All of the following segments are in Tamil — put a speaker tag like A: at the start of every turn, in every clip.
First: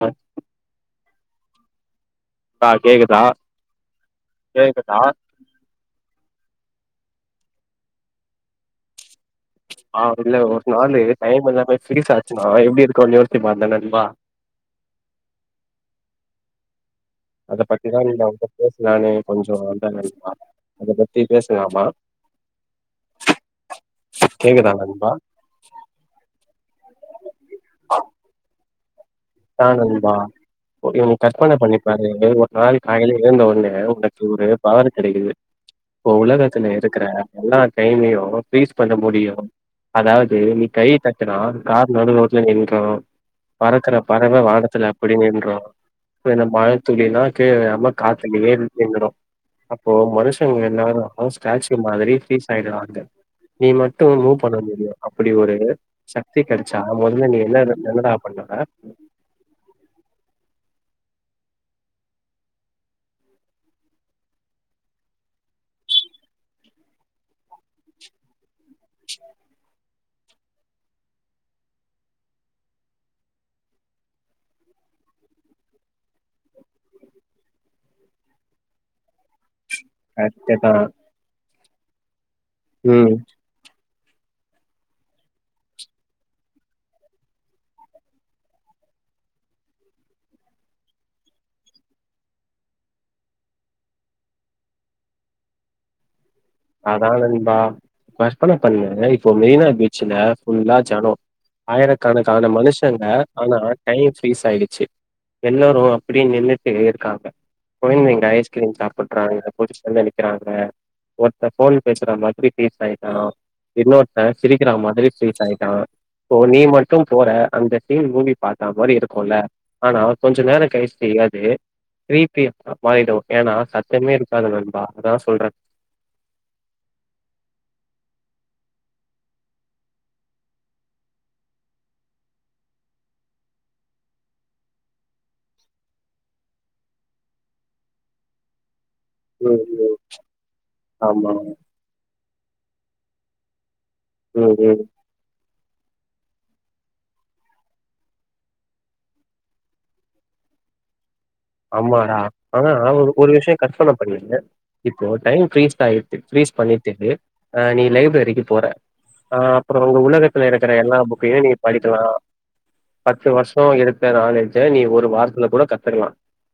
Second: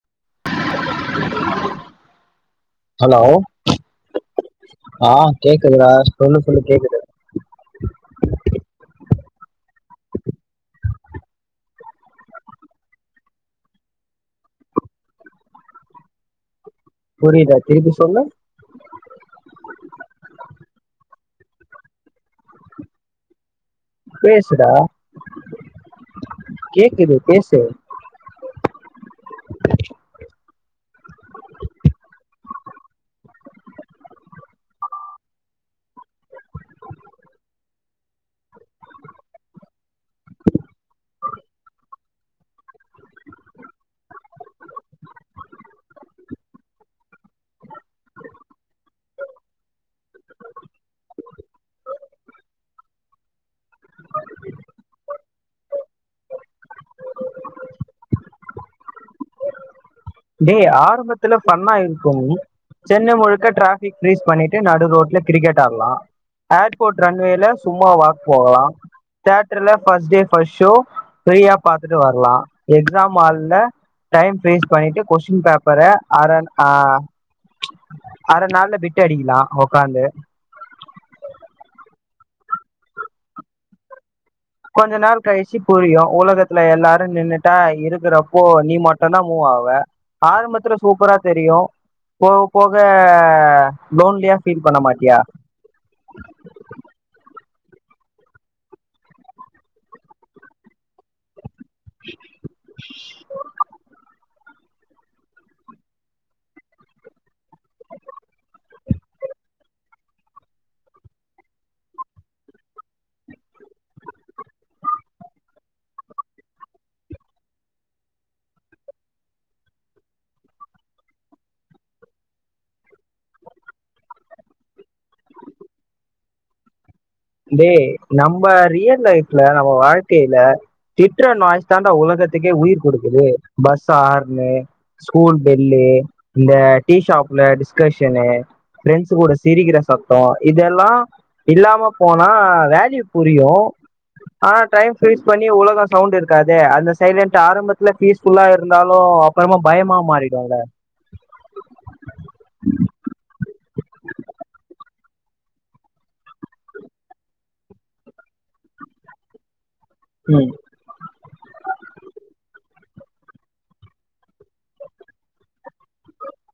A: அ ஆ
B: ஹலோ
A: கேக்குதா கேக்குதா
B: ஆ‌ கேக்குதுடா சொல்லு சொல்லு கேக்குது
A: ஆ இல்ல ஒரு நாள் டைம் இல்லாமே பீரிஸ் ஆச்சுனா எப்படி இருக்கும் யோசிச்சு பாத்தேன் நண்பா
B: புரில திருப்பி சொல்லு
A: நானே கொஞ்சம் அண்ட [unintelligible] அத பத்தி பேசலாமா
B: பேசுடா
A: கேக்குதா நண்பா
B: கேக்குது பேசு
A: ஆ நண்பா நீ கற்பன பண்ணிப்பாரு ஒரு நாள் காயில எழுந்த ஒடனே உனக்கு ஒரு பவறு கெடக்குது இப்ப உலகத்துல இருக்கிற எல்லா டைமயும் ஃபிரிஸ் பண்ண முடியும் அதாவது நீ கைய க நான் கார் நடு ரோட்ல நின்றும் பறக்கற பறவ அப்படி நின்றும் இந்த மழ துளிலாம் கீழ விழாம காத்துலயே நின்னுறு அப்போ மனுஷங்க என்ன ஸ்டாச்சு மாதிரி ஃப்ரீஸ் அயிடுறாங்க நீ மட்டும் மூவ் பண்ண முடியும் அப்படி ஒரு சக்தி கிடைச்சா மொதல்ல நீ என்ன நடா பண்ணுவ
B: டேய் ஆரம்பத்து பன்னா இருக்கும் சென்னை முழுக்க டிரஃபிக் ரேஸ் பண்ணிட்டு நடு ரோட்டில கிரிக்கெட் ஆடலாம் ஏர்போர்ட் ரன்வேல சும்மா வாக் போகலாம் தெட்டர்ல பர்ஸ்ட் டே ஃபஸ்ட் ஷோ பிரீயா பாத்துட்டு வரலாம் எக்ஸாம் ஹால்ல டைம் வே பண்ணிட்டு கொஸ்டின் பேப்பர அர அஹ் அரை நாள்ல பிட்டு அடிக்கலாம் ஓக்
A: சத்ததான் உம்
B: கொஞ்ச நேரொ கழிச்சி புரியு உலகத்துல எல்லாரு நின்னுட்டா இருக்கறப்போ நீ மட்டுந்தா மூவ் ஆவ ஆரம்பத்துல சூப்பரா தெரியு போக போக லோன்லியா ஃபீல் பண்ண மாட்டியா
A: அதா நண்பா [unintelligible] பண்ணே இப்போ மெரினா பீச்ல ஃபுல்லா ஜனோ ஆயிரக்கணக்கான மனுஷங்க ஆனா டைம் ரீஸ் ஆயிடுச்சி எல்லாரு அப்டியே நின்னுட்டு இருக்காங்க கொந்தைங்க ஐஸ்கிரீம் சாப்பட்றாங்க பொசிசன்ல நிக்கிறாங்க ப்ப ஃபோன் பேசறா மாதிரி ஃப்ரீஸ் ஆயிட்டா இன்னொருத்த சிரிக்கிறா மாதிரி ஃப்ரீஸ் ஆயிட்டா ப்போ நீ மட்டும் போற அந்த சீன் மூவி பாத்தா மாரி இருக்குல்ல ஆனா கொஞ்ச நேரங் கழிச்சி அது [unintelligible] மாறிடு ஏனா சத்தமே இருக்காது நண்பா அதா சொல்றே
B: டே நம்ம ரியல் லைஃப்ல நம்ம வாழ்க்கையில திட்ற நாய்ஸ் தாண்டா உலகத்துக்கே உயிர் கொடுக்குது பஸ் ஆர்ன்னு ஸ்கூல் பெல்லு இந்த டீஷாப்ல டிஸ்கஷனு பிரெண்ட்ஸ் கூட
A: ம்
B: சிரிக்கிற
A: ம்
B: சத்தோ இதெல்லா
A: ஆமா
B: இல்லாம ப்பனா வேல்யூ புரியு
A: ம்
B: ஆஹ்
A: ம்
B: டைம் ஃப்ரீஸ் பண்ணி உலகொ சவுண்டு இருக்காது அந்த சைலண்ட் ஆரம்பத்ல ஃபீஸ்ஃபுல்லா இருந்தாலு அப்பறமா பயமா மாறிடுல்ல
A: ஆமாடா ஆனா ஒரு ஒரு விஷய கற்பன பண்ணு இப்போ டைம் ஃப்ரீஸ் ஆயிருச்சு ஃப்ரீஸ் பண்ணிட்டு அ நீ லைப்ரரிக்கு போற ஆ ப்புறோ உங்க உலகத்துல இருக்கற எல்லா புக்கையு நீங்க படிக்கலா பத்து வர்ஷோ எடுத்த நாலேஜ நீ ஒரு வாரத்தல கூட கத்துக்லா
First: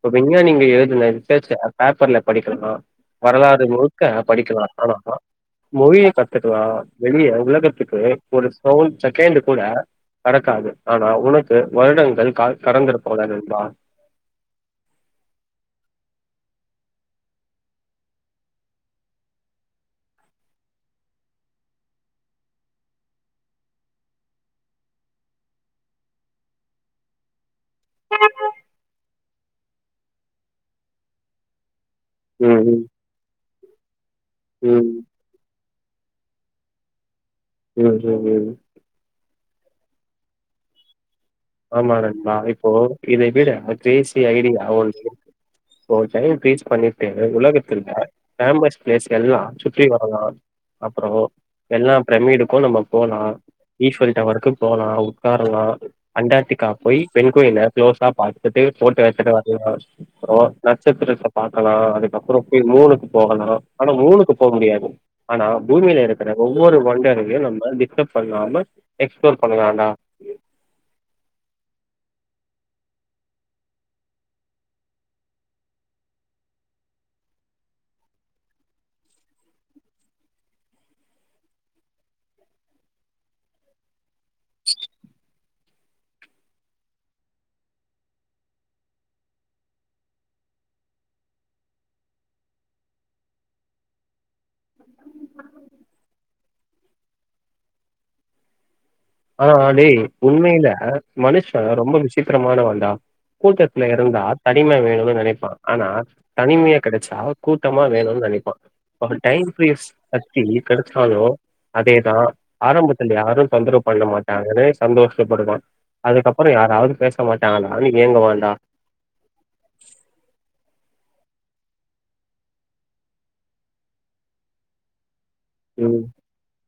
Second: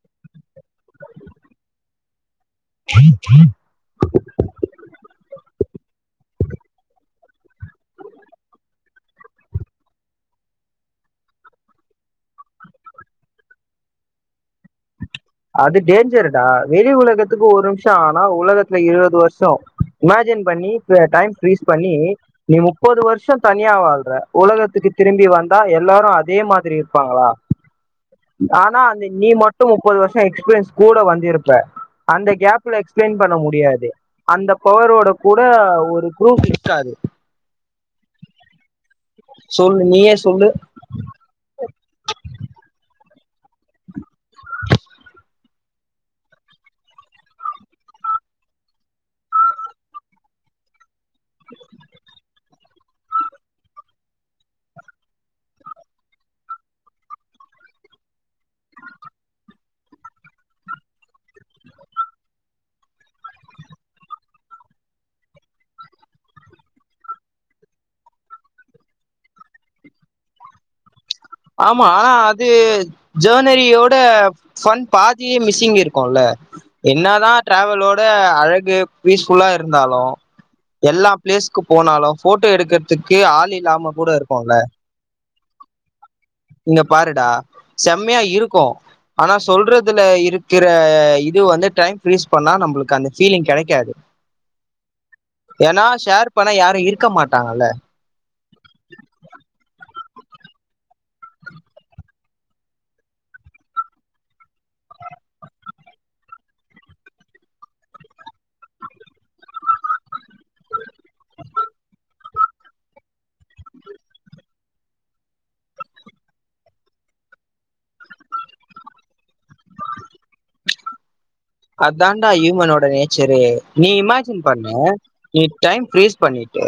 A: [unintelligible] எங்கியோ நீங்க எழுதுன ரிசர்ச் [inaudible] பேப்பர்ல படிக்கர்னு வரலாறு முழுக்க படிக்கலா [unintelligible] ஆமா மொழியு கத்துக்கலா வெளிய உலகத்துக்கு ஒரு சவுல் செகண்டு கூட கடக்காது ஆனா உனக்கு வருடங்கள் கால் கடந்துருக்குல்ல நண்பா
B: அது டேஞ்சருடா வெளி உலகத்துக்கு ஒரு நிம்ஷோ ஆனா உலகத்துல இருவது வர்ஷோ இமேஜின் பண்ணி ப டைம் ஃப்ரீஸ் பண்ணி நீ முப்பது வர்ஷோ தனியா வாழ்ற உலகத்துக்கு திரும்பி வந்தா எல்லாரு அதே மாதிரி இருப்பாங்களா ஆனா அங்க நீ மட் சொல்வோம் முப்பது வர்ஷ எக்ஸ்பீரியன்ஸ் கூட வந்திருப்ப அந்த
A: ம்
B: கேப்ல
A: ம்
B: எக்ஸ்பிளைன் பண்ண முடி டியாது அந்த
A: ம்
B: பவரோட கூட ஒர் ரு குரூப் இருக்காது
A: உம் உம் உம்
B: சொல்லு நீயே சொல்லு
A: ஆமா நண்பா இப்போ இதை விட ஒரு கிரேசி ஐடியா [unintelligible] ஒரு டைம் இன்கிரீஸ் பண்ணிட்டு ஒ உலகத்தில் உள்ள ஃபேமஸ் பிளேஸ்க எல்லா சுற்றி வரலா அப்றோ எல்லா பிரம்மிடுக்கு நம்ம போலா ஈஃபிள்டவருக்கு போலா உக்காரலா அண்டார்டிக்கா போய் பெண்குயின்ன குளோஸா பாத்துட்டு போட்டா எடுத்துட்டு வர்லா ப்ரோ நட்சத்திரத்த பாக்கலா அதுக்கப்றோ போய் மூனுக்கு போகலா ஆனா மூனுக்கு போக முடியாது ஆனா பூமியில இருக்கிற ஒவ்வொரு ஒண்டரையு நம்ம டிஸ்டர்ப் பண்ணாம எக்ஸ்ப்ளோர் பண்ணலாடா
B: ஆமா ஆனா அது ஜேன்வரியோட சன் பாதியே மிஸ்ஸிங் இருக்குல என்னதா ட்ராவலோட அழகு பீஸ் ஃபுல்லா இருந்தாலு எல்லா பிளேஸ்க்கு போனாலு போட்டோ எடுக்கிறதுக்கு ஆள் இல்லாம கூட இருக்குல இங்க பாருடா செம்மையா இருக்கு ஆனா சொல்றதுல இருக்கிற இது வந்து டைம் கிரீஸ் பண்ணா நம்பளுக்கு அந்த ஃபீலிங் கெடைக்காது ஏனா ஷேர் பண்ணா யார் இருக்க மாட்டாங்கல்ல
A: ஆனா டேய் உண்மைல மனுஷ ரொம்ப விசித்திரமானவன்டா கூட்டத்துல இருந்தா தனிமை வேணுனு நெனைப்பா ஆனா தனிமையா கெடைச்சா கூட்டந்தா வேணுனு நெனைப்பா அவ டைம்கிரியேட்ஸ் ஃபஸ்ட்டு கெடச்சுட்டாலு அதேதா ஆரம்பத்துல யாரு தொந்தரவு பண்ண மாட்டாங்கனே சந்தோஷப்படுவா அதுக்கப்பற யாராவ்து பேச மாட்டாங்களானு ஏங்குவான்டா
B: அதான்டா இமனோட நேச்சரு நீ இமேஜின் பண்ணு நீ டைம்
A: ம்
B: ஃப்ரீஸ் பண்ணிட்டு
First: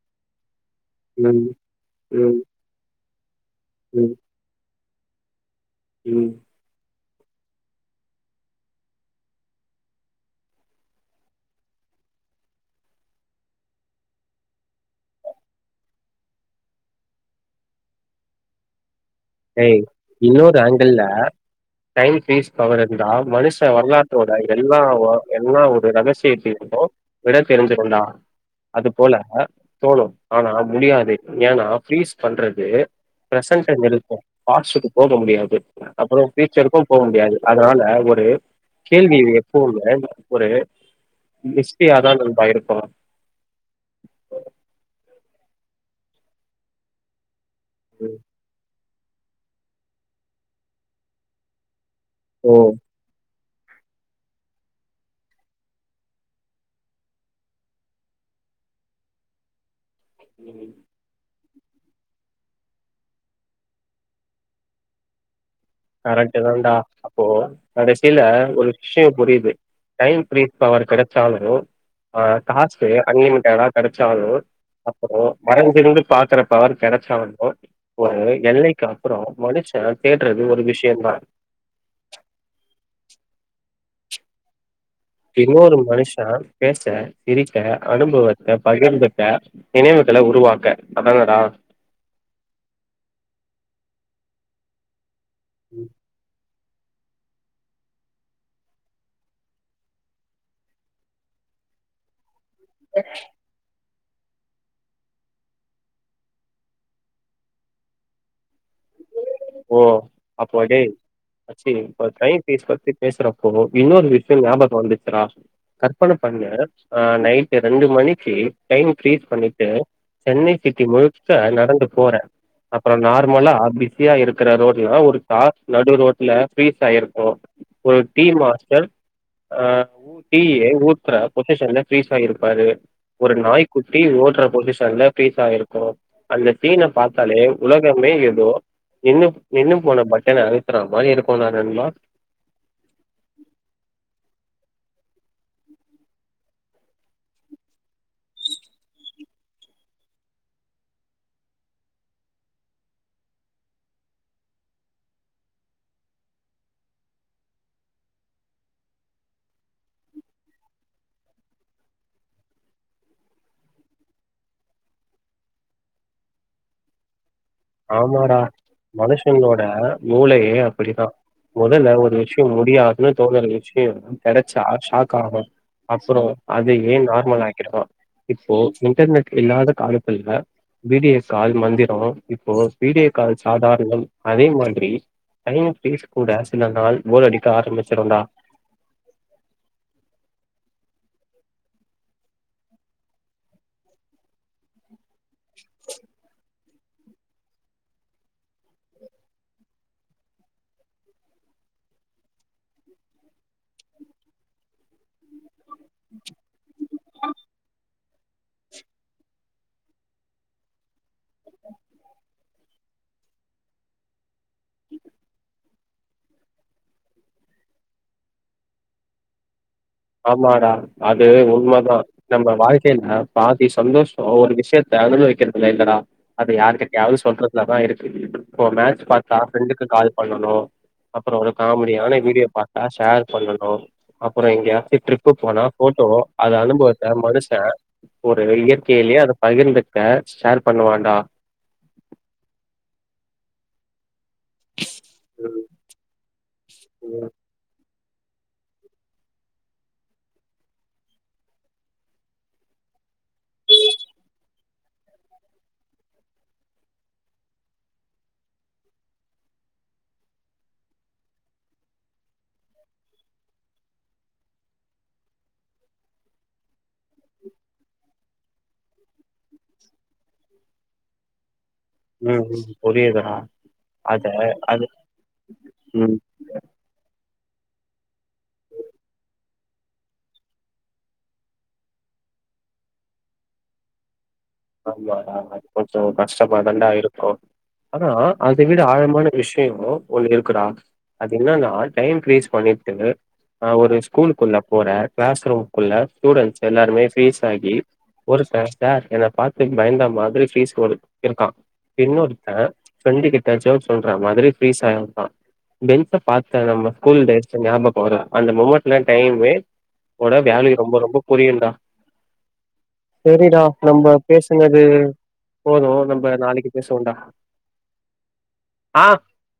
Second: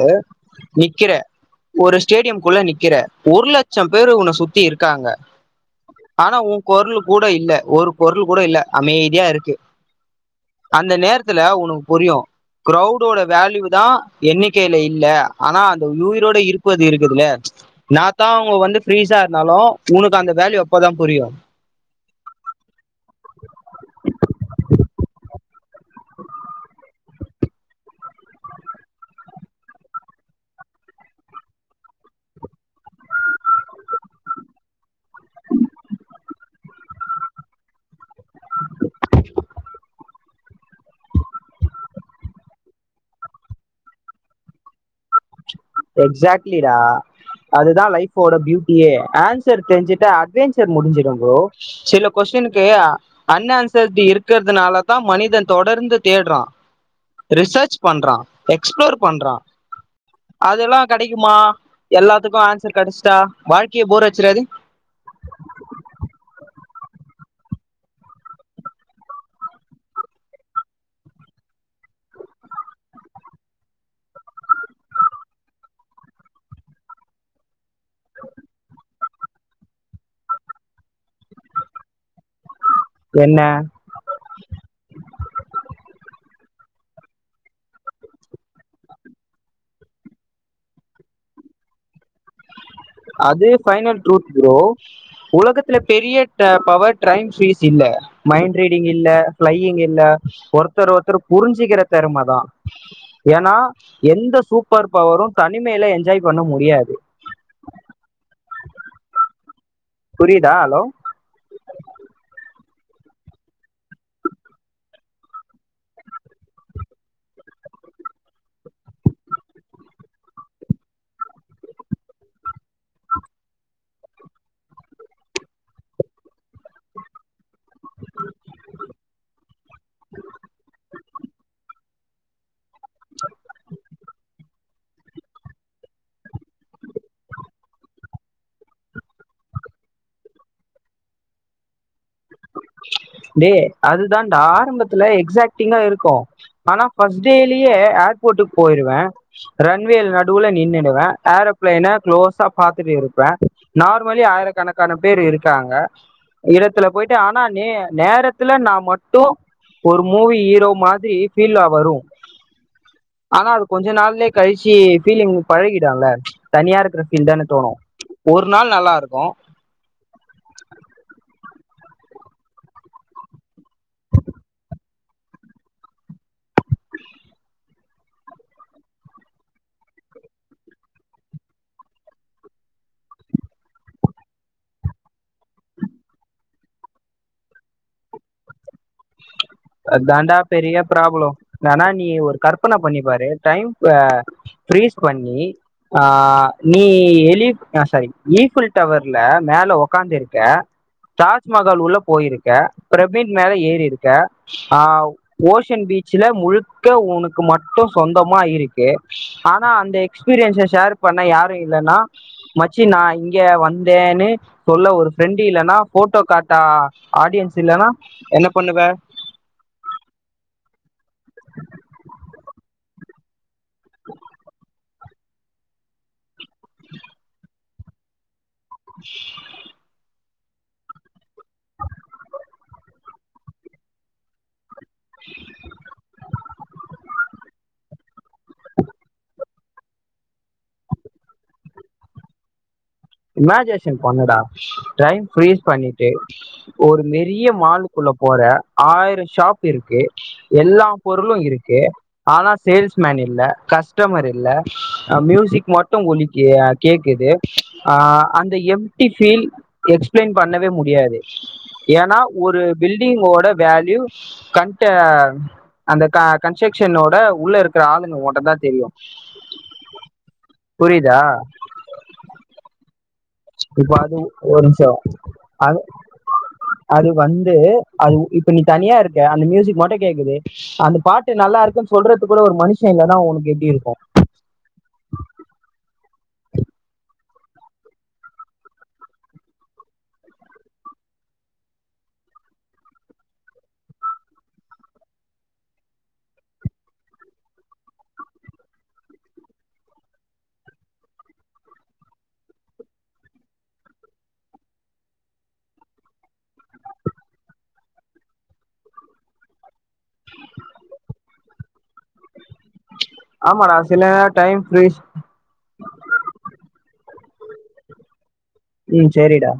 B: நிக்கிற
A: ம்
B: ஒரு
A: ம்
B: ஸ்டேடியம் குள்ள நிக்கிற ஒரு லட்சம் பேரு
A: ம்
B: உன்ன சுத்தி இருக் க்காங்க
A: ம்
B: ஆனா உங் குரலு கூட இல்ல ஒரு கொரல் கூட இல்ல அமைதியா இருக்கு அந்த நேரத்துல உனக் புரியு க்ரௌடோட வேல்யூ தா எண்ணிக்கையில இல்ல ஆனா அந்த உயிரோட இருப்பது இருக்குதுல என்னாதா அவங்க வந்து ஃப்ரீஸா இருந்தாலும்
A: டேய்
B: உனக்கு அந்த
A: இன்னொரு
B: வேல்யூ அப்பதான்
A: ஆங்கிள்ல
B: புரியும்
A: டைம் ஃபிரீஸ் பவர் இருந்தா மனுஷ வரலாற்றோட எல்லா வா என்னா ஒரு ரகசிய ட்ரீம்மோ விட தெரிஞ்சுருதுனா அது போல தோணு ஆனா முடியாது ஏன்னா ஃப்ரீஸ் பண்றது ப்ரெசென்ட்ட நிறுத்து ஃபாஸ்ட்க்கு போக முடியாது அப்றோ பியூச்சருக்கு போக முடியாது அதனால ஒரு இது கேள்வி இங்க எப்பவுமே ஒரு மிஷ்ட்டியாதா நண்பா இருக்கும்
B: எக்ஸாக்ட்லி டா அதுதா லைஃப்போட பியூட்டியே ஆன் சர் தெரிஞ்சிட்ட அட்வெஞ்சர் முடிஞ்சிடு ப்ரோ சில
A: ஓ
B: கொஸ்டினுக்கு அன் ஆன்சர்டி இருக்கறதுனால தா மனிதன் தொடர்ந்து தேட்றா ரிசர்ச் பண்றா எக்ஸ்ப்ளோர் பண்றா அதெல்லா கடைக்குமா எல்லாத்துக்கு ஆன்சர் கெடச்ட்டா வாழ்க்கையே போர் அடிச்சிடாது
A: கரெக்ட்டு தாண்டா அப்போ கடசில ஒரு விஷ்யோ புரியுது டைம்ப்ளீஸ் பவர் கெடச்சாலு ஆ காசு அன்லிமிட்டடா கெடச்சாலு அப்றோ மறஞ்சிருந்து பாக்குற பவர் கெடச்சாலு ஒரு எல்லைக்கா அப்றோ மனுச தேட்றது ஒரு விஷ் சேமா
B: என்ன
A: இன்னொரு மனுஷ பேச சிரிக்க அனுபவத்த பகிர்ந்துக்க நினைவுகள உருவாக்க அதானடா
B: அதே ஃபைனல் ட்ரூத் ப்ரோ உலகத்துல
A: ம்.
B: பெரிய [unintelligible] பவர் டைம்ஸ் ஈசி இல்ல மைண்ட் ரீடிங் இல்ல பிளையிங் இல்ல ஒருத்தர் ஒருத்தர் புரிஞ்சுிக்கிற திறமதான் ஏனா எந்த சூப்பர் பவரும் தனிமையில என்ஜாய் பண்ண முடியாது
A: ஓ
B: புரியுதா
A: அப்ப
B: ஹலோ
A: டேய் மச்சி இப்ப டைம் பிஸ் புள் அது பத்தி பேசுறப்போ இன்னொரு விஷயம் ஞாபகம் வந்துச்சுறா கற்பன பண்ணு ஆ நைட்டு ரெண்டு மணிக்கு டைம் ப்ரிஸ் பண்ணிட்டு சென்னை சிட்டி முழுக்க நடந்து போறேன் அப்புறம் நார்மலா பிஸி ப்ரியா இருக்கிற ரோட்ல ஒரு கார் நடு ரோட்ல ஃப்ரிஸ் ஆகி இருக்கும் ஒரு டி மாஸ்டர் ஆ ஊ டி ஊ ட்டுற பொசிஷன்ல ஃப்ரீஸ் ஆகி இருப்பாரு ஒரு நாய் குட்டி ஓடுற பொசிஷன்ல ஃப்ரீஸ் ஆகி இருக்கும் அந்த சீன பார்த்தாலே உலகமே ஏதோ நின்னு நின்னு போன பட்டன அழுத்துற மாரி இருக்கும் தான நன்பா
B: டேய் அதுதான் டா ஆரம்பத்து துல எக்சாக்ட்டிங்கா இருக்கும் ஆனா ஃபர்ஸ்ட் டேலியே ஏர்போர்ட்டுக்கு போயிருவேன் ரன்வே நடுவுல நின்னுடுவேன் ஏரோபிளைன குலோசா பாத்துட்டு இருப்பேன் நார்மலி ஆயிரக்கணக்கான பேர் இருக்காங்க இடத்துல போயிட்டு நானு நேரத்துலே நா மட்டு ஒரு மூவி ஹீரோ மாதிரி ஃபீல்லா வரு ஆனா அது கொஞ்ச நாள்ல கழிச்சு ஃபீலிங்கு பழகிடுல்ல தனியா இருக்கிற ஃபீல் தான
A: ஆமாடா மனுஷங்ளோட மூலையே அப்டித்தா மொதல்ல ஓரு விஷ்ய முடியாதுனு தோன்ல நெனச்சுக்கோ நீயு கெடச்சா சாப் காவா அப்பறோ அதயே நார்மல் ஆக்கிடுவா இப்போ இன்டர்நெட் இல்லாத காலத்துல பி டி எஸ் ஆல் மந்திர இப்போ வீடியோ கால் சாதாரணம் அதே மாதிரி டைம் பேச கூட சில நாள் போர் அடிக்க ஆரம்மிச்சுருன்டா
B: அதான்டா பெரிய ப்ராப்ள வேனா நீ ஒரு கற்பன பண்ணிப்பாரு டைம் இப்ப ஃப்ரீஸ் கொஞ்சி ஆ நீ எரிக் ஆ சாரி ஈஃபில் டவர்ல மேல ஒக்காந்துருக்க தாஜ்மஹால் உள்ள போயிருக்கே பிரபீன் மேல ஏறிருக் ஏ ஆ ஓஷ் சன் பீச்ல முழுக்க உனக்கு மட்டூ சொந்தமா இருக்கு ஆனா அந்த எக்ஸ்பீரியன்ஸை ஷேர் பண்ண யாரும் இல்லன்னா மச்சி நான் இங்க வந்தேன்னு சொல்ல ஒரு ஃப்ரெண்ட் இல்லன்னா போட்டோ காட்ட ஆடியன்ஸ் இல்லன்னா என்ன பண்ணுவே
A: ஆமாடா அது உண்ம தான் நம்ம வாழ்க்கையில பாதி சந்தோஷம் ஒரு விஷயத் [unintelligible] வைக்கிறதுல இல்லடா அது யாரு கிட்டயாது சொல்ல நதான் இருக்கு இருக்கு இப்ப மேட்ச் பார்த்தா ஃப்ரெண்டுக்கு கால் பண்ணணும் அப்புறம் ஒரு காமெடியான வீடியோ பார்த்தா ஷேர் பண்ணணும் அப்புறம் இங்க ட்ரிப்பு போனா போட்டோ அது அனுபவத்த மனுஷன் ஒரு இயற்கையிலேயே அது பகிர்ந்துக்க ஷேர் பண்ணுவாண்டா
B: இமேஜினேஷன் பன்னுடா டைம்
A: ம்,
B: ஃபிரிஸ் பண்ணிட்டு ஒரு
A: ம்,
B: நெறய மால் ள்ள போற ஆயிரம் ஷாப் இருக்கு எல்லா பொருளும் இருக்கு ஆனா சேல்ஸ்மேன் இல்ல கஸ்டமர் இல்ல மியூசிக் மட்டும் ஒலிக்கு கேக்குது அஹ் அந்த எம்டி ஃபீல் எக்ஸ்பிளைன் பண்ணவே முடியாது ஏனா ஒரு பில்டிங்கோட வேல்யூ கண்ட்ட அந்த க கன்சக்க்ஷனோட உள்ள இருக்குற ஆளுங்க ஓட்டதா தெரியு புரியிதா
A: புரியுது டா
B: இப்போ அது ஒரு நிம்ஷோ அது
A: ம்.
B: அது வந் து அதுவு இப்ப நீ தனியா இருக்க அந்த மியூசிக் மட்டு கேக்குது அந்த பாட்டு நல்லா இருக்குன் சொல்றத்துக் கூட ஒரு மனுஷ இல்லனா ஒனக்கு எப்டி இருக்கு
A: ஆமா டா அது கொஞ்சொ கஷ்டமா தன்டா இருக்கு ஆனா அதை விட ஆழமான விஷயொ ஒண்ணு இருக்குடா அது என்னன்னா டைம் க்ரீஸ் பண்ணிட்டு ஆஹ் ஒரு ஸ்கூலுக்குள்ள போற கிளாஸ் ரூம்க்குள்ள ஸ்டூடெண்ட்ஸ் எல்லாருமே ஃப்ரீஸ் ஆகி ஒரு ச சார் என்ன பாத் து பயந்த மாதிரி ஃபீஸ் ரோல் இருக்கா இன்னொருத்த ஃப்ரெண்டு கிட்ட ஜோக் சொல்ற மாதிரி ஃபீரிஸ் ஆயிருக்கா பெஞ்ச பார்த்த நம்ம ஸ்கூல் டேஸ் ஞாபக வர அந்த மொமண்ட்ல டைமே வோட வேல்யூ ரொம்ப ரொம்ப புரியு டா செரிடா
B: ஆமாடா சில
A: நம்ம
B: டைம்
A: பேசுனது
B: ஃப்ரீஸ்
A: போதூ நம்ப நாளைக்கு பேசலா டா
B: உம் சேரிடா